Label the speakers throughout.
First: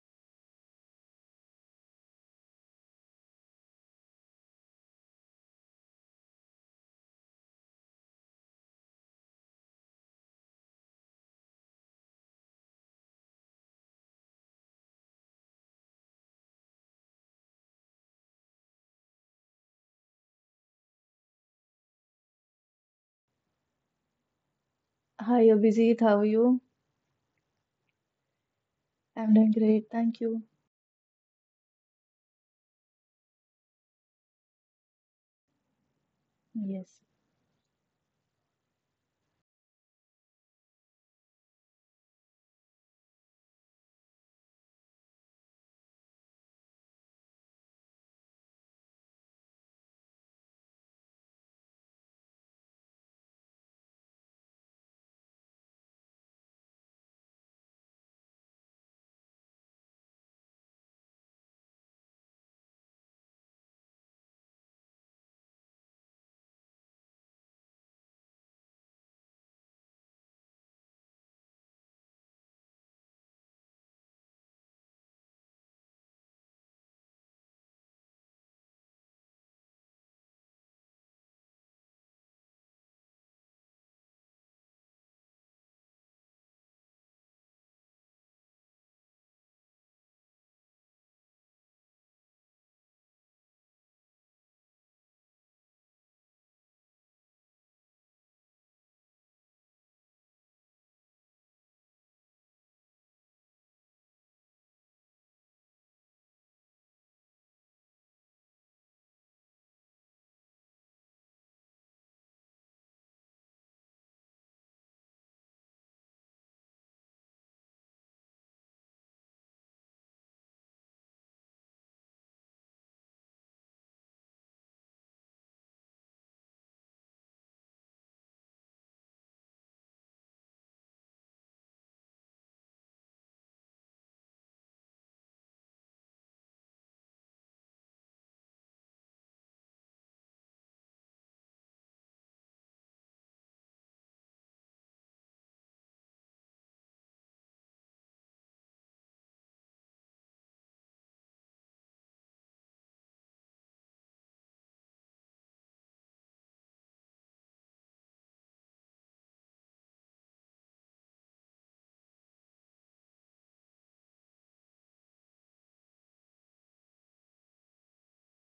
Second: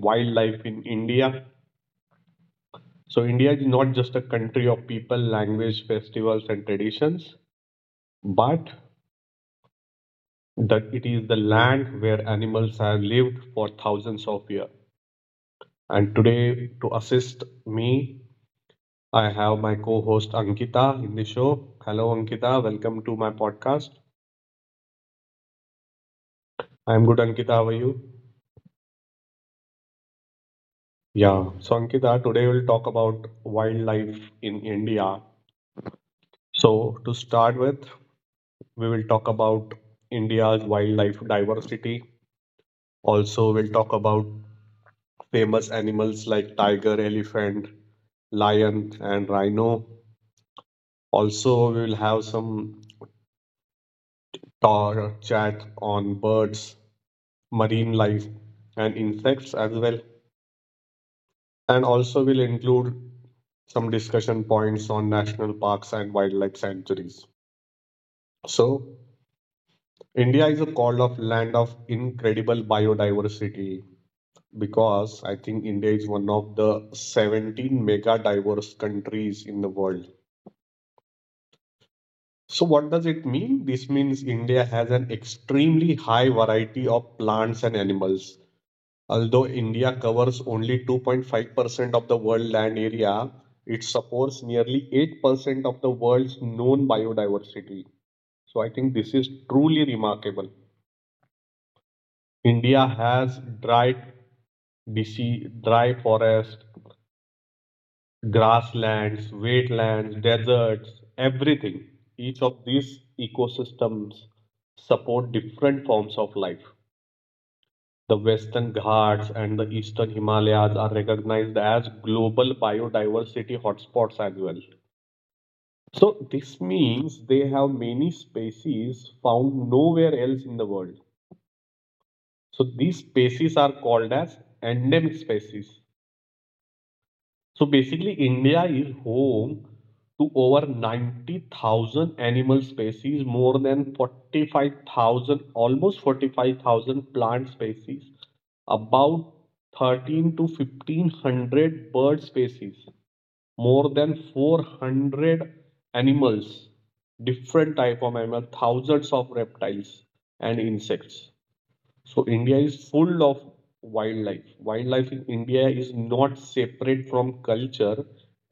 Speaker 1: wildlife in India. So, India is not just a country of people, language, festivals, and traditions, but that it is the land where animals have lived for thousands of years. And today, to assist me, I have my co host Ankita in the show. Hello, Ankita. Welcome to my podcast.
Speaker 2: Hi Abhijit, how are you?
Speaker 1: I'm good, Ankita. How are you?
Speaker 2: I'm doing great, thank you.
Speaker 1: Yeah. So, Ankita, today we'll talk about wildlife in India. So,
Speaker 2: Yes.
Speaker 1: to start with, we will talk about India's wildlife diversity. Also, we'll talk about famous animals like tiger, elephant, lion, and rhino. Also, we will have some chat on birds marine life, and insects as well. And also, will include some discussion points on national parks and wildlife sanctuaries. So, India is a call of land of incredible biodiversity because I think India is one of the 17 mega diverse countries in the world. So, what does it mean? This means India has an extremely high variety of plants and animals. Although India covers only 2.5% of the world land area, it supports nearly 8% of the world's known biodiversity. So I think this is truly remarkable. India has dry forest, grasslands, wetlands, deserts, everything. Each of these ecosystems support different forms of life. The Western Ghats and the Eastern Himalayas are recognized as global biodiversity hotspots as well. So this means they have many species found nowhere else in the world. So these species are called as endemic species. So basically, India is home to over 90,000 animal species, more than 45,000, almost 45,000 plant species, about 13 to 1500 bird species, more than 400 animals, different type of animals, thousands of reptiles and insects. So India is full of wildlife. Wildlife in India is not separate from culture.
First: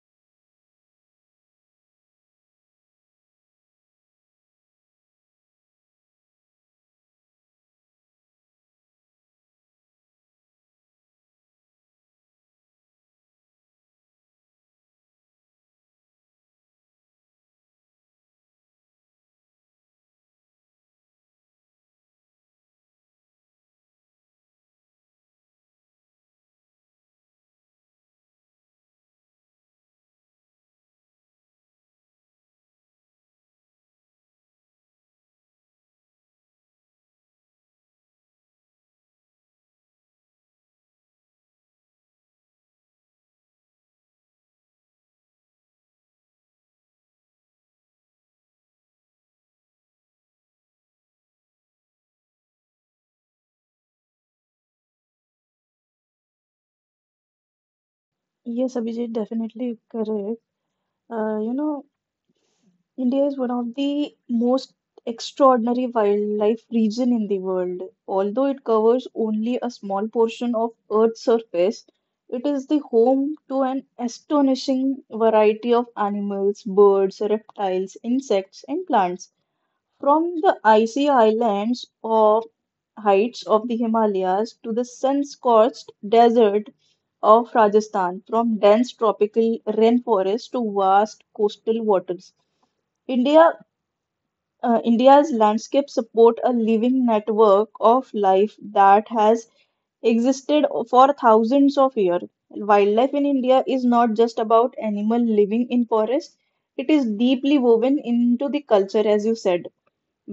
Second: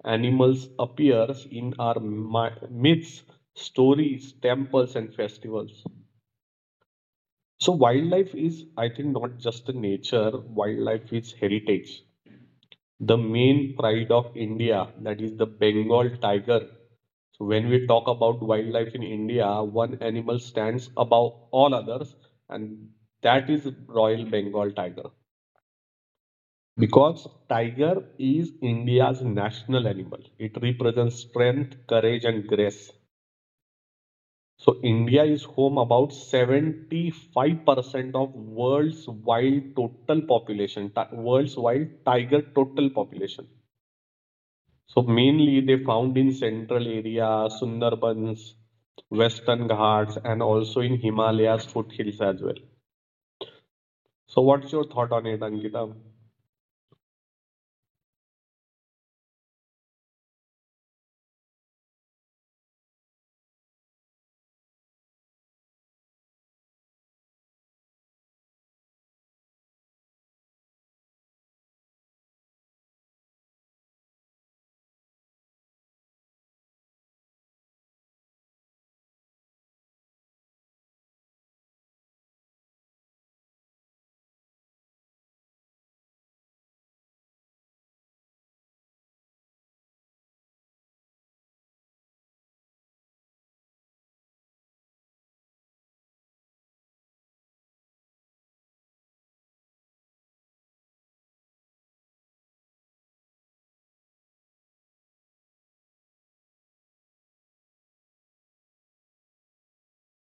Speaker 1: Animals appears in our myths, stories, temples, and festivals. So wildlife is, I think, not just a nature. Wildlife is heritage. The main pride of India, that is the Bengal tiger. So when we talk about wildlife in India, one animal stands above all others, and that is Royal Bengal tiger. Because tiger is India's national animal. It represents strength, courage, and grace. So India is home about 75% of world's wild total population, world's wild tiger total population. So mainly they found in central area, Sundarbans, Western Ghats, and also in Himalayas foothills as well. So what's your thought on it, Angita?
Speaker 2: Yes, Abhijit, definitely correct. You know, India is one of the most extraordinary wildlife region in the world. Although it covers only a small portion of Earth's surface, it is the home to an astonishing variety of animals, birds, reptiles, insects, and plants. From the icy highlands or heights of the Himalayas to the sun-scorched desert of Rajasthan, from dense tropical rainforests to vast coastal waters, India, India's landscape support a living network of life that has existed for thousands of years. Wildlife in India is not just about animal living in forests; it is deeply woven into the culture, as you said,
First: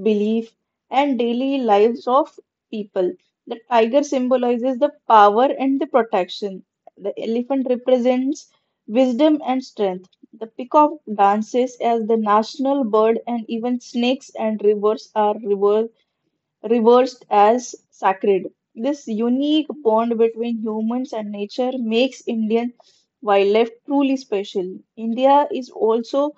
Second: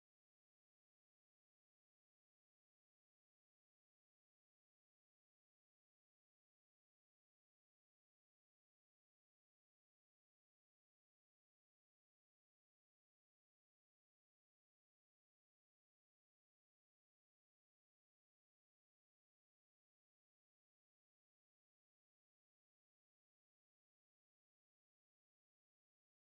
Speaker 2: belief, and daily lives of people. The tiger symbolizes the power and the protection. The elephant represents wisdom and strength. The peacock dances as the national bird, and even snakes and rivers are reversed as sacred. This unique bond between humans and nature makes Indian wildlife truly special. India is also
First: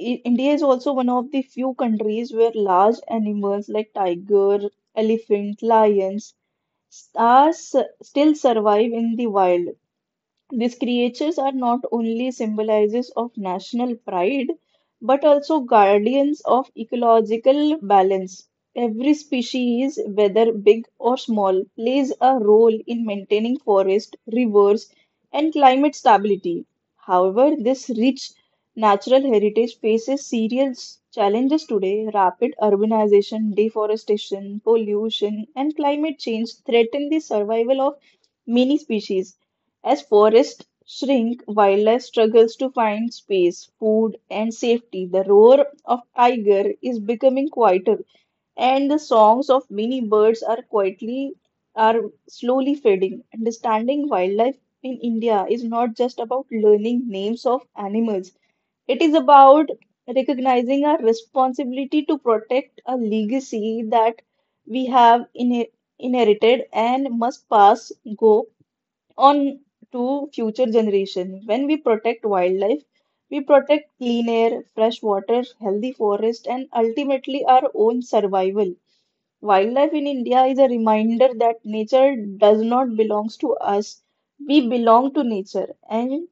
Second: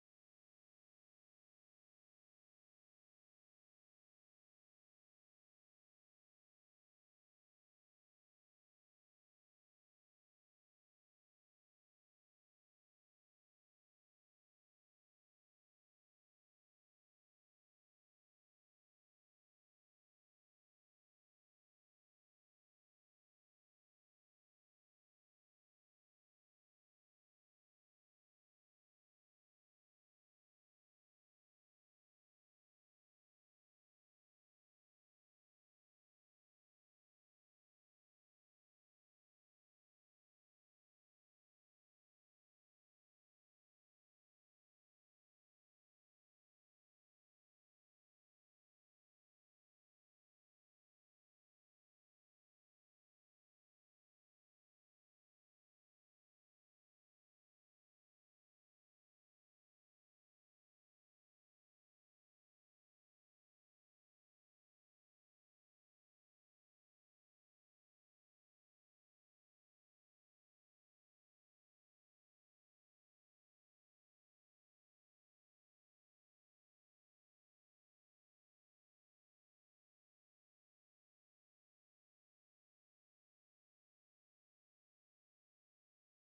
Speaker 2: I- India is also one of the few countries where large animals like tiger, elephant, lions are s- still survive in the wild. These creatures are not only symbolizes of national pride, but also guardians of ecological balance. Every species, whether big or small, plays a role in maintaining forest, rivers, and climate stability. However, this rich natural heritage faces serious challenges today. Rapid urbanization, deforestation, pollution, and climate change threaten the survival of many species. As forests shrink, wildlife struggles to find space, food, and safety. The roar of tiger is becoming quieter, and the songs of many birds are slowly fading. Understanding wildlife in India is not just about learning names of animals. It is about recognizing our responsibility to protect a legacy that we have in inherited and must pass go on to future generation. When we protect wildlife, we protect clean air, fresh water, healthy forest, and ultimately our own survival. Wildlife in India is a reminder that nature does not belong to us. We belong to nature, and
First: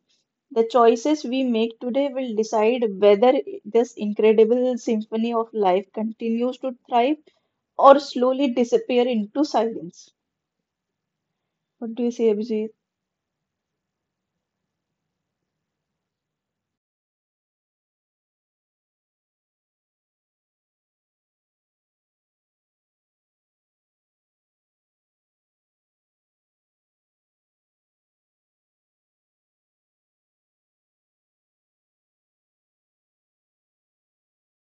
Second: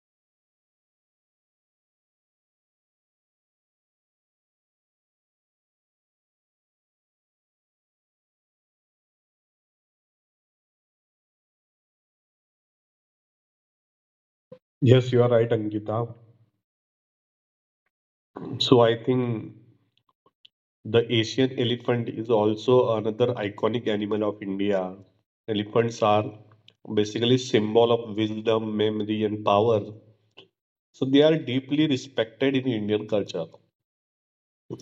Speaker 2: the choices we make today will decide whether this incredible symphony of life continues to thrive or slowly disappear into silence. What do you say, Abhijit?
Speaker 1: Yes, you are right, Angita. So I think the Asian elephant is also another iconic animal of India. Elephants are basically symbol of wisdom, memory, and power. So they are deeply respected in Indian culture.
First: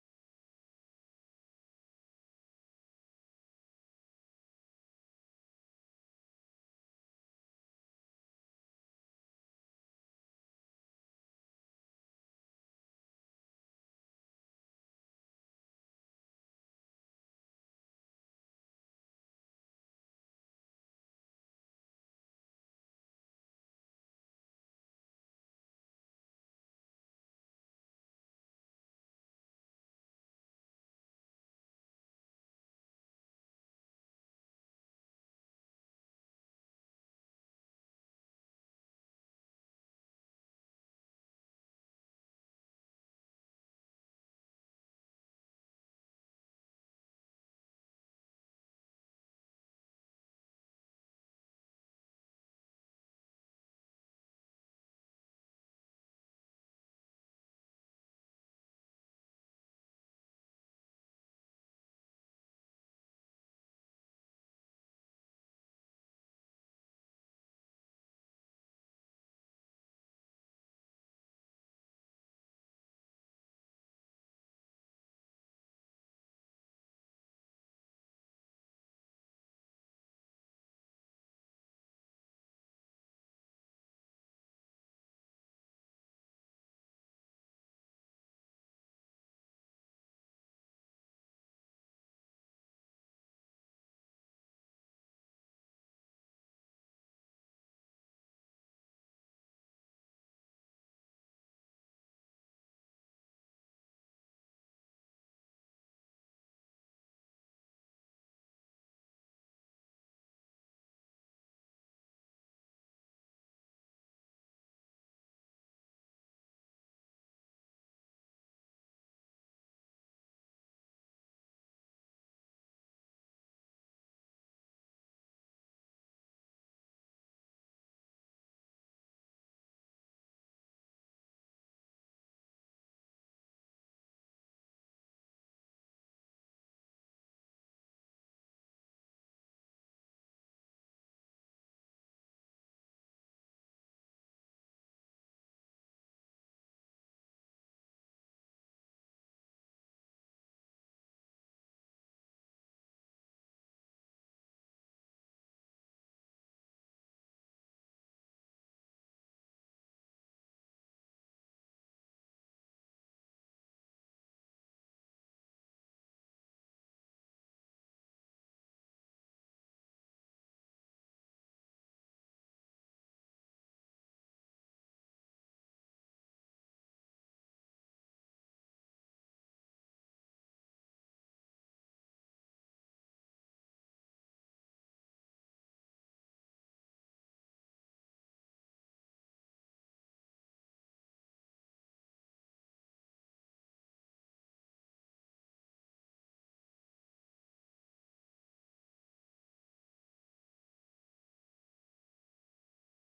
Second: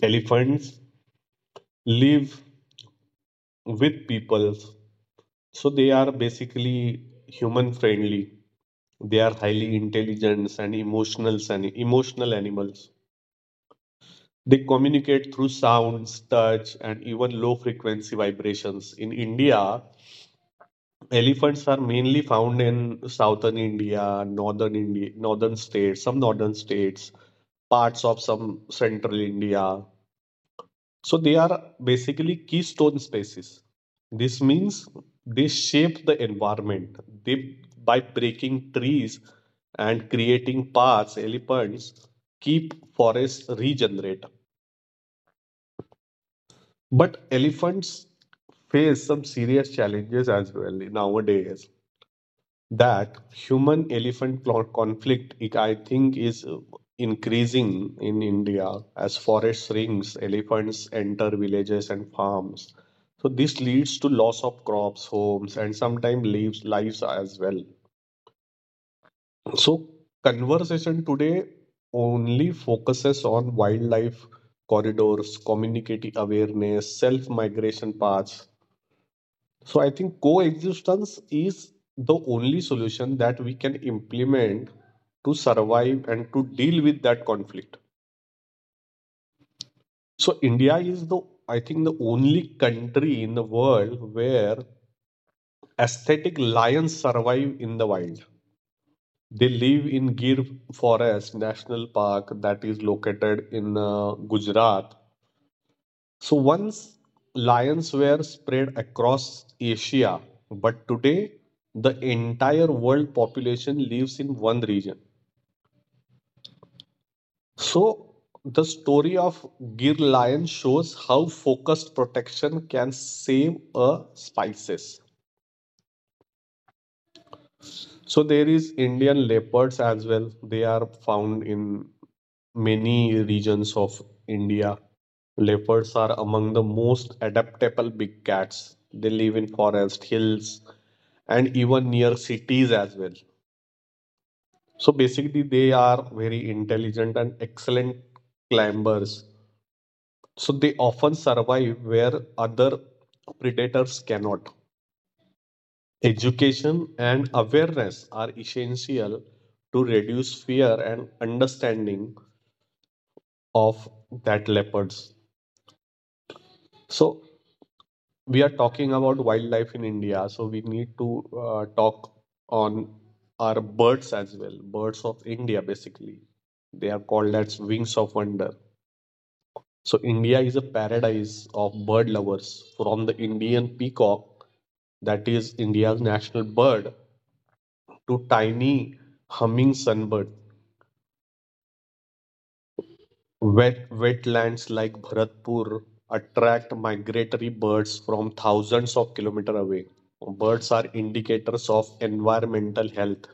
Speaker 1: Elephants live with people, so they are basically human friendly. They are highly intelligent and emotional animals. They communicate through sounds, touch, and even low frequency vibrations. In India, elephants are mainly found in southern India, northern states, some northern states, parts of some central India. So they are basically keystone species. This means they shape the environment. They by breaking trees and creating paths, elephants keep forests regenerate. But elephants face some serious challenges as well nowadays, that human elephant conflict it, I think is increasing in India. As forest shrinks, elephants enter villages and farms, so this leads to loss of crops, homes, and sometimes lives as well. So conversation today only focuses on wildlife corridors, community awareness, self migration paths. So I think coexistence is the only solution that we can implement to survive and to deal with that conflict. So India is the I think the only country in the world where aesthetic lions survive in the wild. They live in Gir Forest National Park that is located in Gujarat. So once lions were spread across Asia, but today the entire world population lives in one region. So the story of Gir lion shows how focused protection can save a species. So there is Indian leopards as well. They are found in many regions of India. Leopards are among the most adaptable big cats. They live in forest, hills, and even near cities as well. So basically, they are very intelligent and excellent climbers. So they often survive where other predators cannot. Education and awareness are essential to reduce fear and understanding of that leopards. So we are talking about wildlife in India. So we need to talk on our birds as well. Birds of India, basically, they are called as wings of wonder. So India is a paradise of bird lovers, from the Indian peacock, that is India's national bird, to tiny humming sunbird. Wetlands like Bharatpur attract migratory birds from thousands of kilometers away. Birds are indicators of environmental health.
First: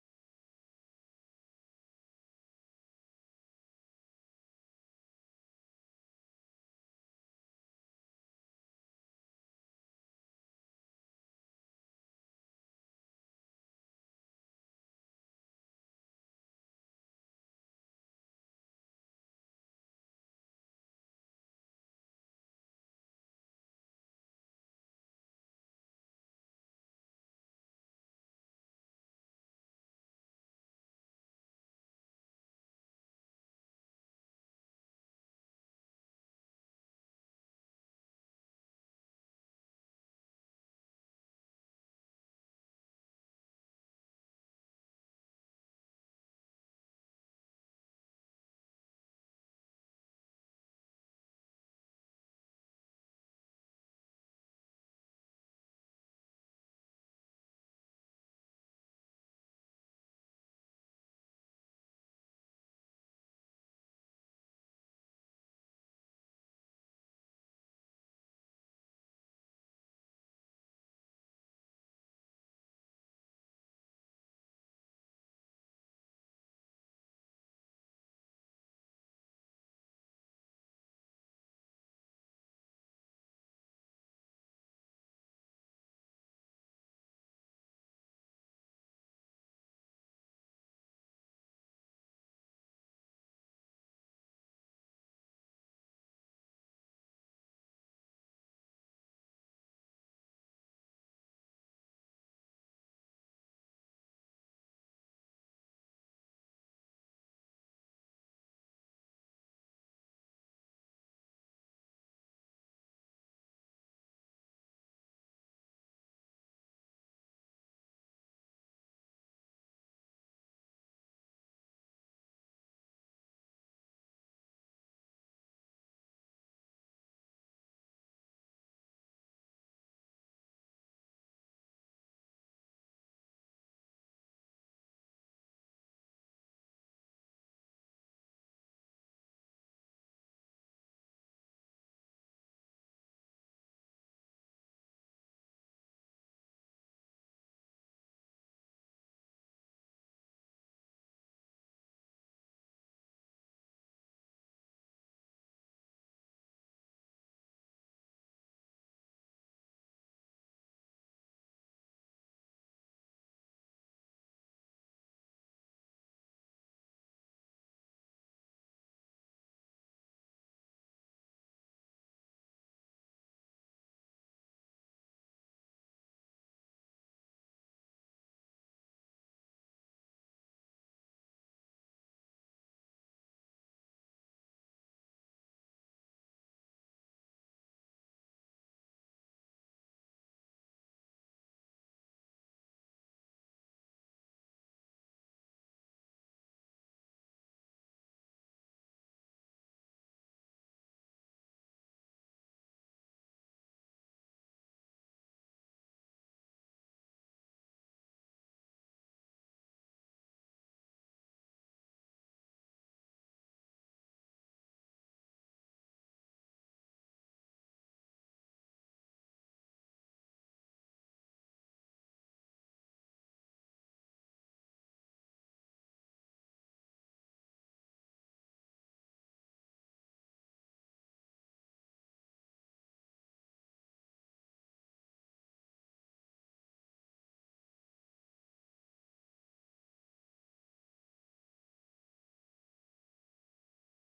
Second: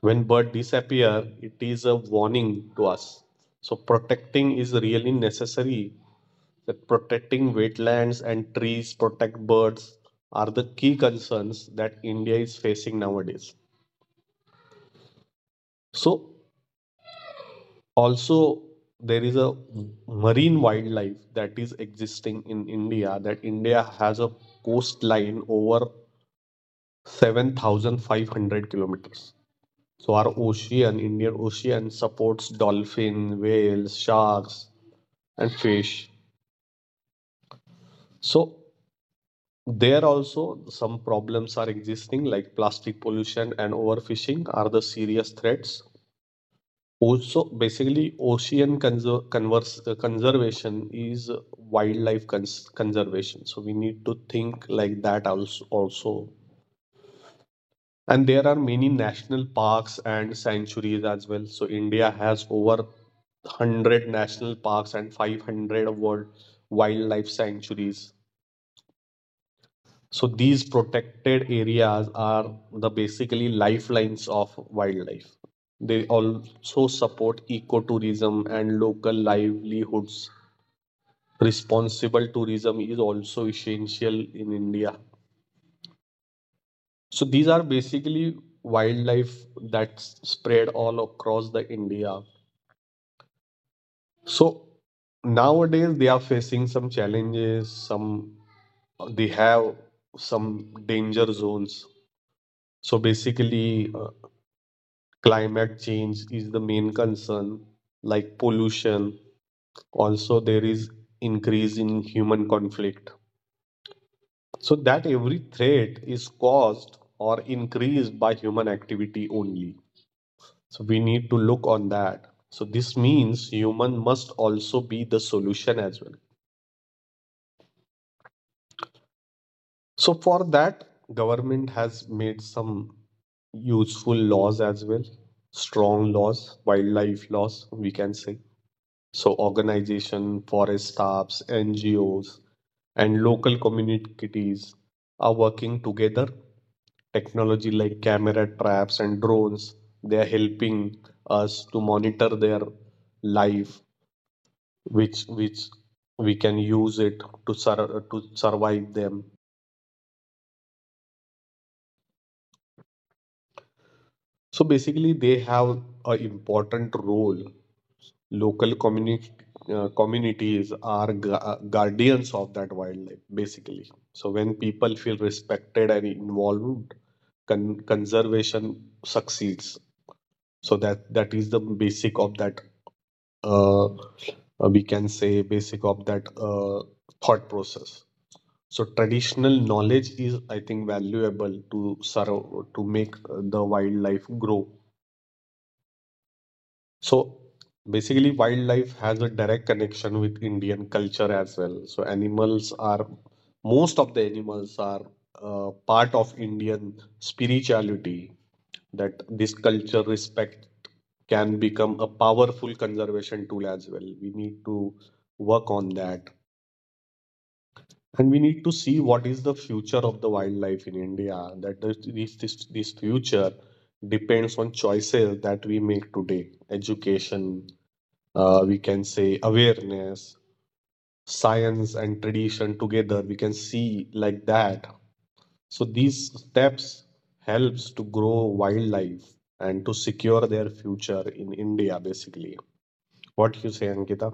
Speaker 1: When birds disappear, it is a warning to us. So protecting is really necessary. That protecting wetlands and trees, protect birds are the key concerns that India is facing nowadays. So also there is a marine wildlife that is existing in India, that India has a coastline over 7,500 kilometers. So our ocean, Indian ocean, supports dolphin, whales, sharks, and fish. So there also some problems are existing, like plastic pollution and overfishing are the serious threats. Also, basically, ocean conservation is wildlife conservation. So we need to think like that also. Also, and there are many national parks and sanctuaries as well. So India has over 100 national parks and 500 world wildlife sanctuaries. So these protected areas are the basically lifelines of wildlife. They also support ecotourism and local livelihoods. Responsible tourism is also essential in India. So these are basically wildlife that's spread all across the India. So nowadays they are facing some challenges, some they have some danger zones. So basically, climate change is the main concern, like pollution. Also, there is increase in human conflict. So that every threat is caused or increased by human activity only. So we need to look on that. So this means human must also be the solution as well. So for that, government has made some useful laws as well, strong laws, wildlife laws, we can say. So organization, forest staffs, NGOs, and local communities are working together. Technology like camera traps and drones, they are helping us to monitor their life, which we can use it to to survive them. So basically, they have a important role. Local communi- communities are guardians of that wildlife, basically. So when people feel respected and involved, conservation succeeds. So that is the basic of that. Uh, uh, we can say basic of that thought process. So traditional knowledge is, I think, valuable to serve to make the wildlife grow. So basically, wildlife has a direct connection with Indian culture as well. So animals are, most of the animals are part of Indian spirituality, that this culture respect can become a powerful conservation tool as well. We need to work on that. And we need to see what is the future of the wildlife in India. That this future depends on choices that we make today, education, we can say awareness, science, and tradition together we can see like that. So these steps helps to grow wildlife and to secure their future in India basically. What you say, Ankita?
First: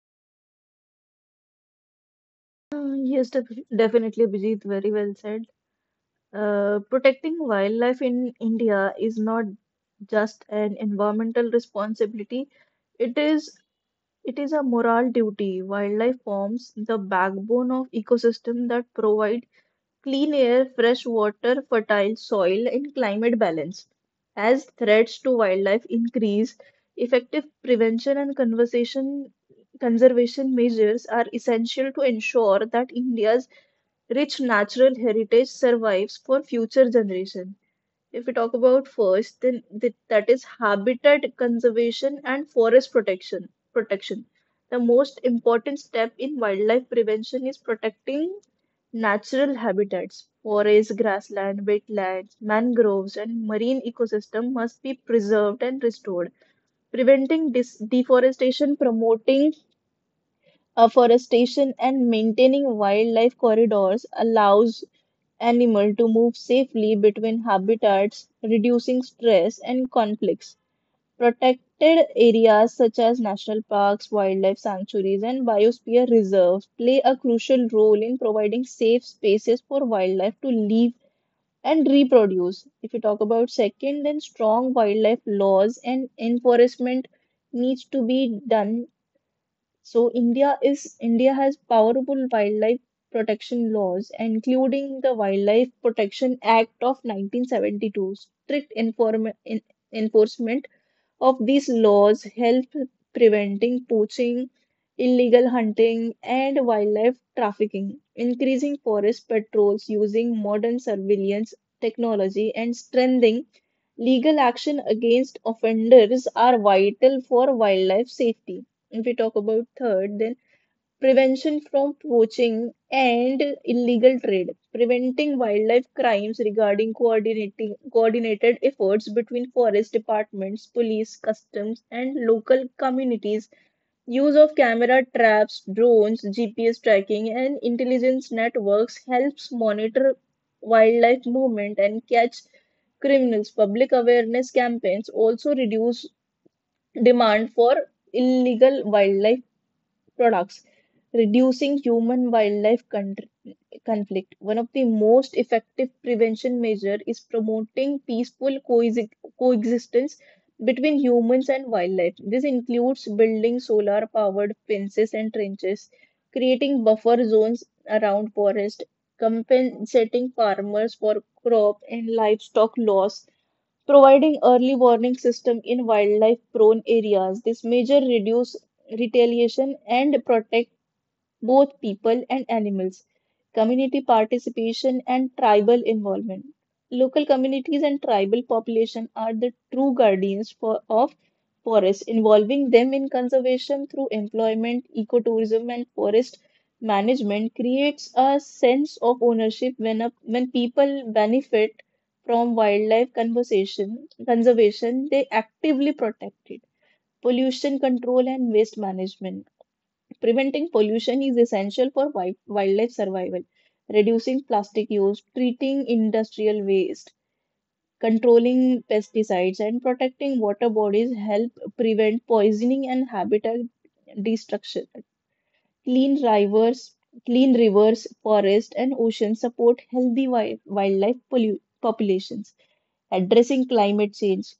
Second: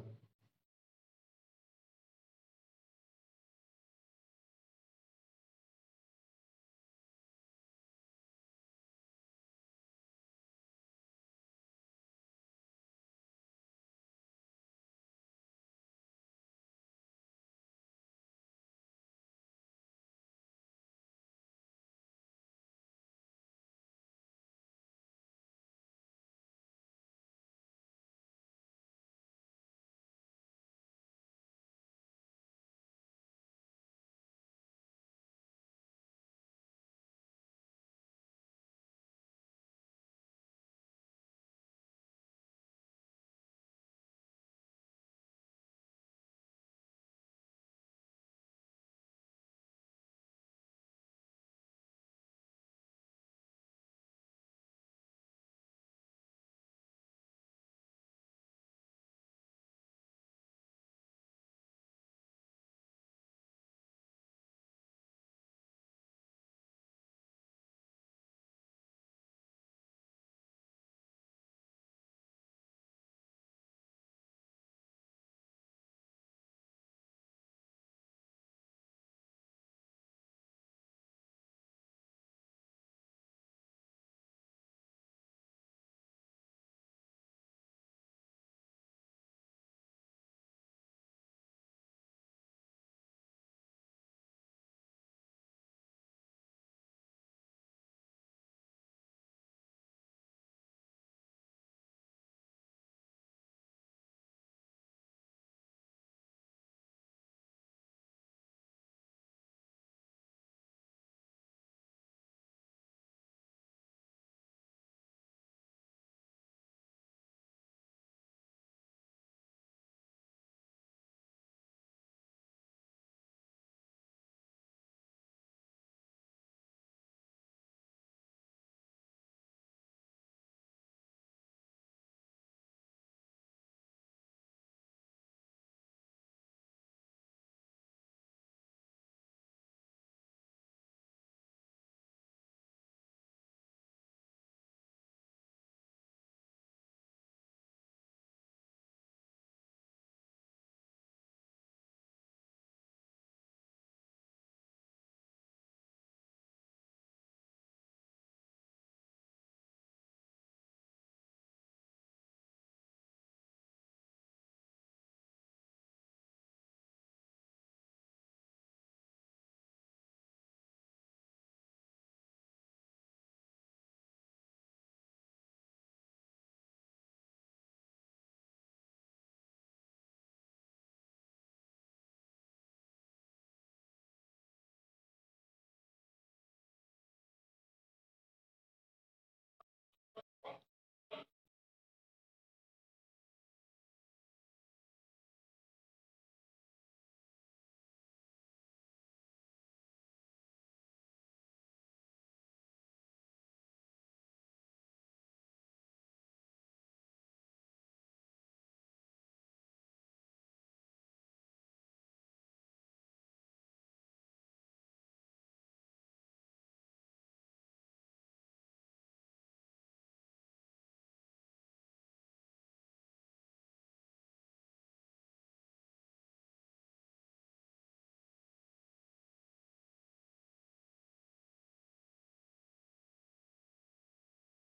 Speaker 2: Yes, definitely, Abhijit, very well said. Protecting wildlife in India is not just an environmental responsibility, it is it is a moral duty. Wildlife forms the backbone of ecosystem that provide clean air, fresh water, fertile soil, and climate balance. As threats to wildlife increase, effective prevention and conservation measures are essential to ensure that India's rich natural heritage survives for future generation. If we talk about first, then that is habitat conservation and forest protection. The most important step in wildlife prevention is protecting natural habitats, forests, grassland, wetlands, mangroves, and marine ecosystem must be preserved and restored. Preventing deforestation, promoting afforestation, and maintaining wildlife corridors allows animal to move safely between habitats, reducing stress and conflicts. Protected areas such as national parks, wildlife sanctuaries, and biosphere reserves play a crucial role in providing safe spaces for wildlife to live and reproduce. If you talk about second, then strong wildlife laws and enforcement needs to be done. So India has powerful wildlife protection laws, including the Wildlife Protection Act of 1972. Strict enforcement of these laws help preventing poaching, illegal hunting, and wildlife trafficking. Increasing forest patrols using modern surveillance technology and strengthening legal action against offenders are vital for wildlife safety. If we talk about third, then prevention from poaching and illegal trade. Preventing wildlife crimes regarding coordinating coordinated efforts between forest departments, police, customs, and local communities. Use of camera traps, drones, GPS tracking, and intelligence networks helps monitor wildlife movement and catch criminals. Public awareness campaigns also reduce demand for illegal wildlife products, reducing human wildlife conflict. One of the most effective prevention measure is promoting peaceful coexistence between humans and wildlife. This includes building solar powered fences and trenches, creating buffer zones around forest, compensating farmers for crop and livestock loss, providing early warning system in wildlife prone areas. This measure reduce retaliation and protect both people and animals, community participation and tribal involvement. Local communities and tribal population are the true guardians of forests, involving them in conservation through employment, ecotourism, and forest management creates a sense of ownership when people benefit from wildlife conservation, they actively protect it. Pollution control and waste management. Preventing pollution is essential for wildlife survival. Reducing plastic use, treating industrial waste, controlling pesticides, and protecting water bodies help prevent poisoning and habitat destruction. Clean rivers, clean rivers, forests, and oceans support healthy wildlife populations. Addressing climate change,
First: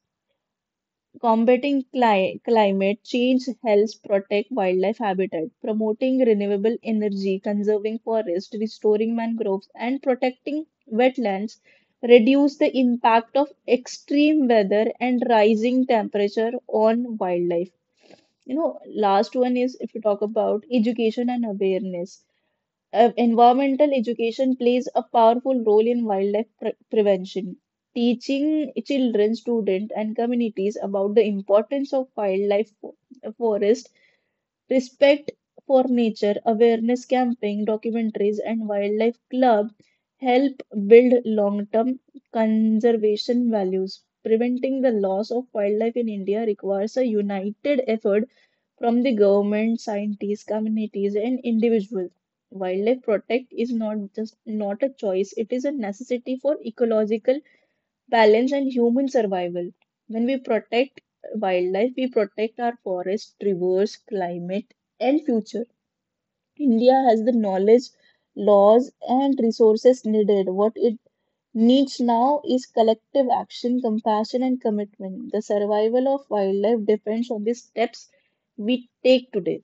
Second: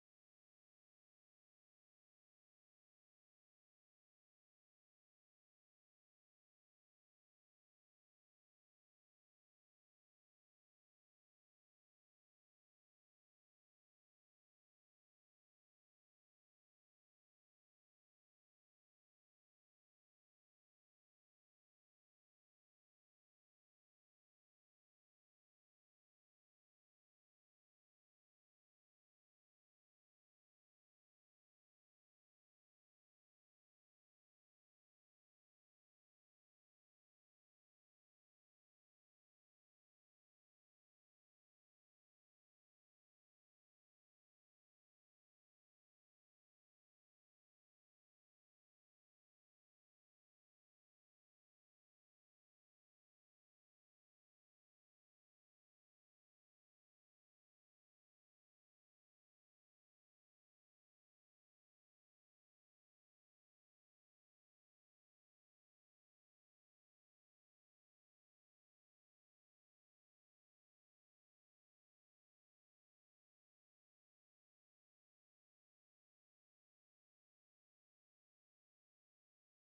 Speaker 2: combating climate change helps protect wildlife habitat, promoting renewable energy, conserving forests, restoring mangroves, and protecting wetlands reduce the impact of extreme weather and rising temperature on wildlife. You know, last one is if you talk about education and awareness. Environmental education plays a powerful role in wildlife prevention. Teaching children, students, and communities about the importance of wildlife forest, respect for nature, awareness camping, documentaries, and wildlife club help build long-term conservation values. Preventing the loss of wildlife in India requires a united effort from the government, scientists, communities, and individuals. Wildlife protect is not just not a choice; it is a necessity for ecological balance and human survival. When we protect wildlife, we protect our forests, rivers, climate, and future. India has the knowledge, laws, and resources needed. What it needs now is collective action, compassion, and commitment. The survival of wildlife depends on the steps we take today.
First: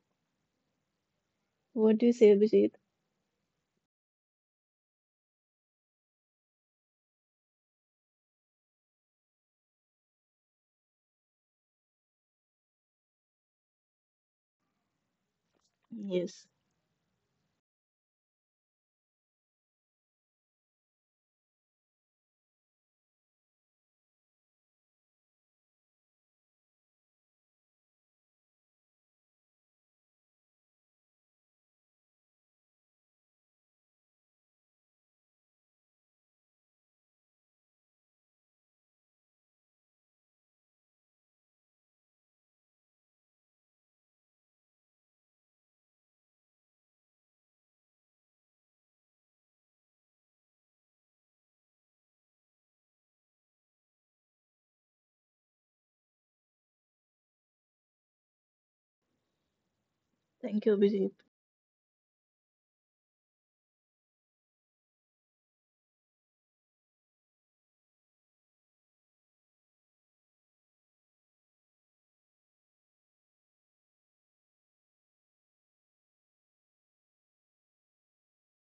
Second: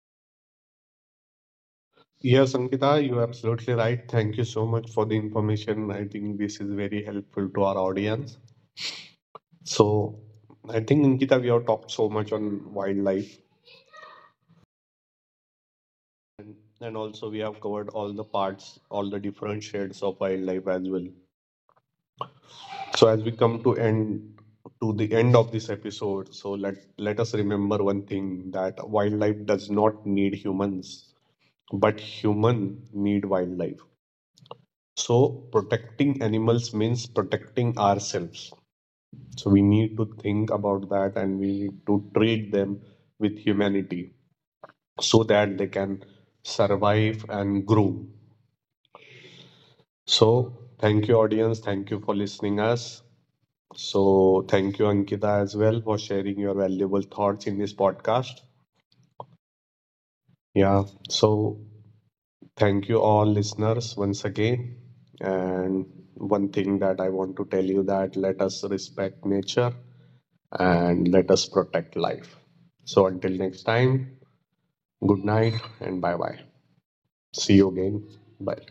Speaker 2: What do you say,
Speaker 1: Yes,
Speaker 2: Abhijit?
Speaker 1: Ankita, you're absolutely right. Thank you so much for the information. I think this is very helpful to our audience. So I think, Ankita, we have talked so much on wildlife,
Speaker 2: Yes,
Speaker 1: and also we have covered all the parts, all the different shades of wildlife as well. So as we come to the end of this episode, so let us remember one thing, that wildlife does not need humans, but human need wildlife. So protecting animals means protecting ourselves. So we need to think about that, and we need to treat them with humanity, so that they can survive and grow. So, thank you, audience. Thank you for listening us. So, thank you, Ankita, as well, for sharing your valuable thoughts in this podcast.
Speaker 2: thank you,
Speaker 1: Yeah.
Speaker 2: Abhijit.
Speaker 1: So, thank you, all listeners, once again. And one thing that I want to tell you, that let us respect nature and let us protect life. So, until next time, good night and bye bye. See you again. Bye.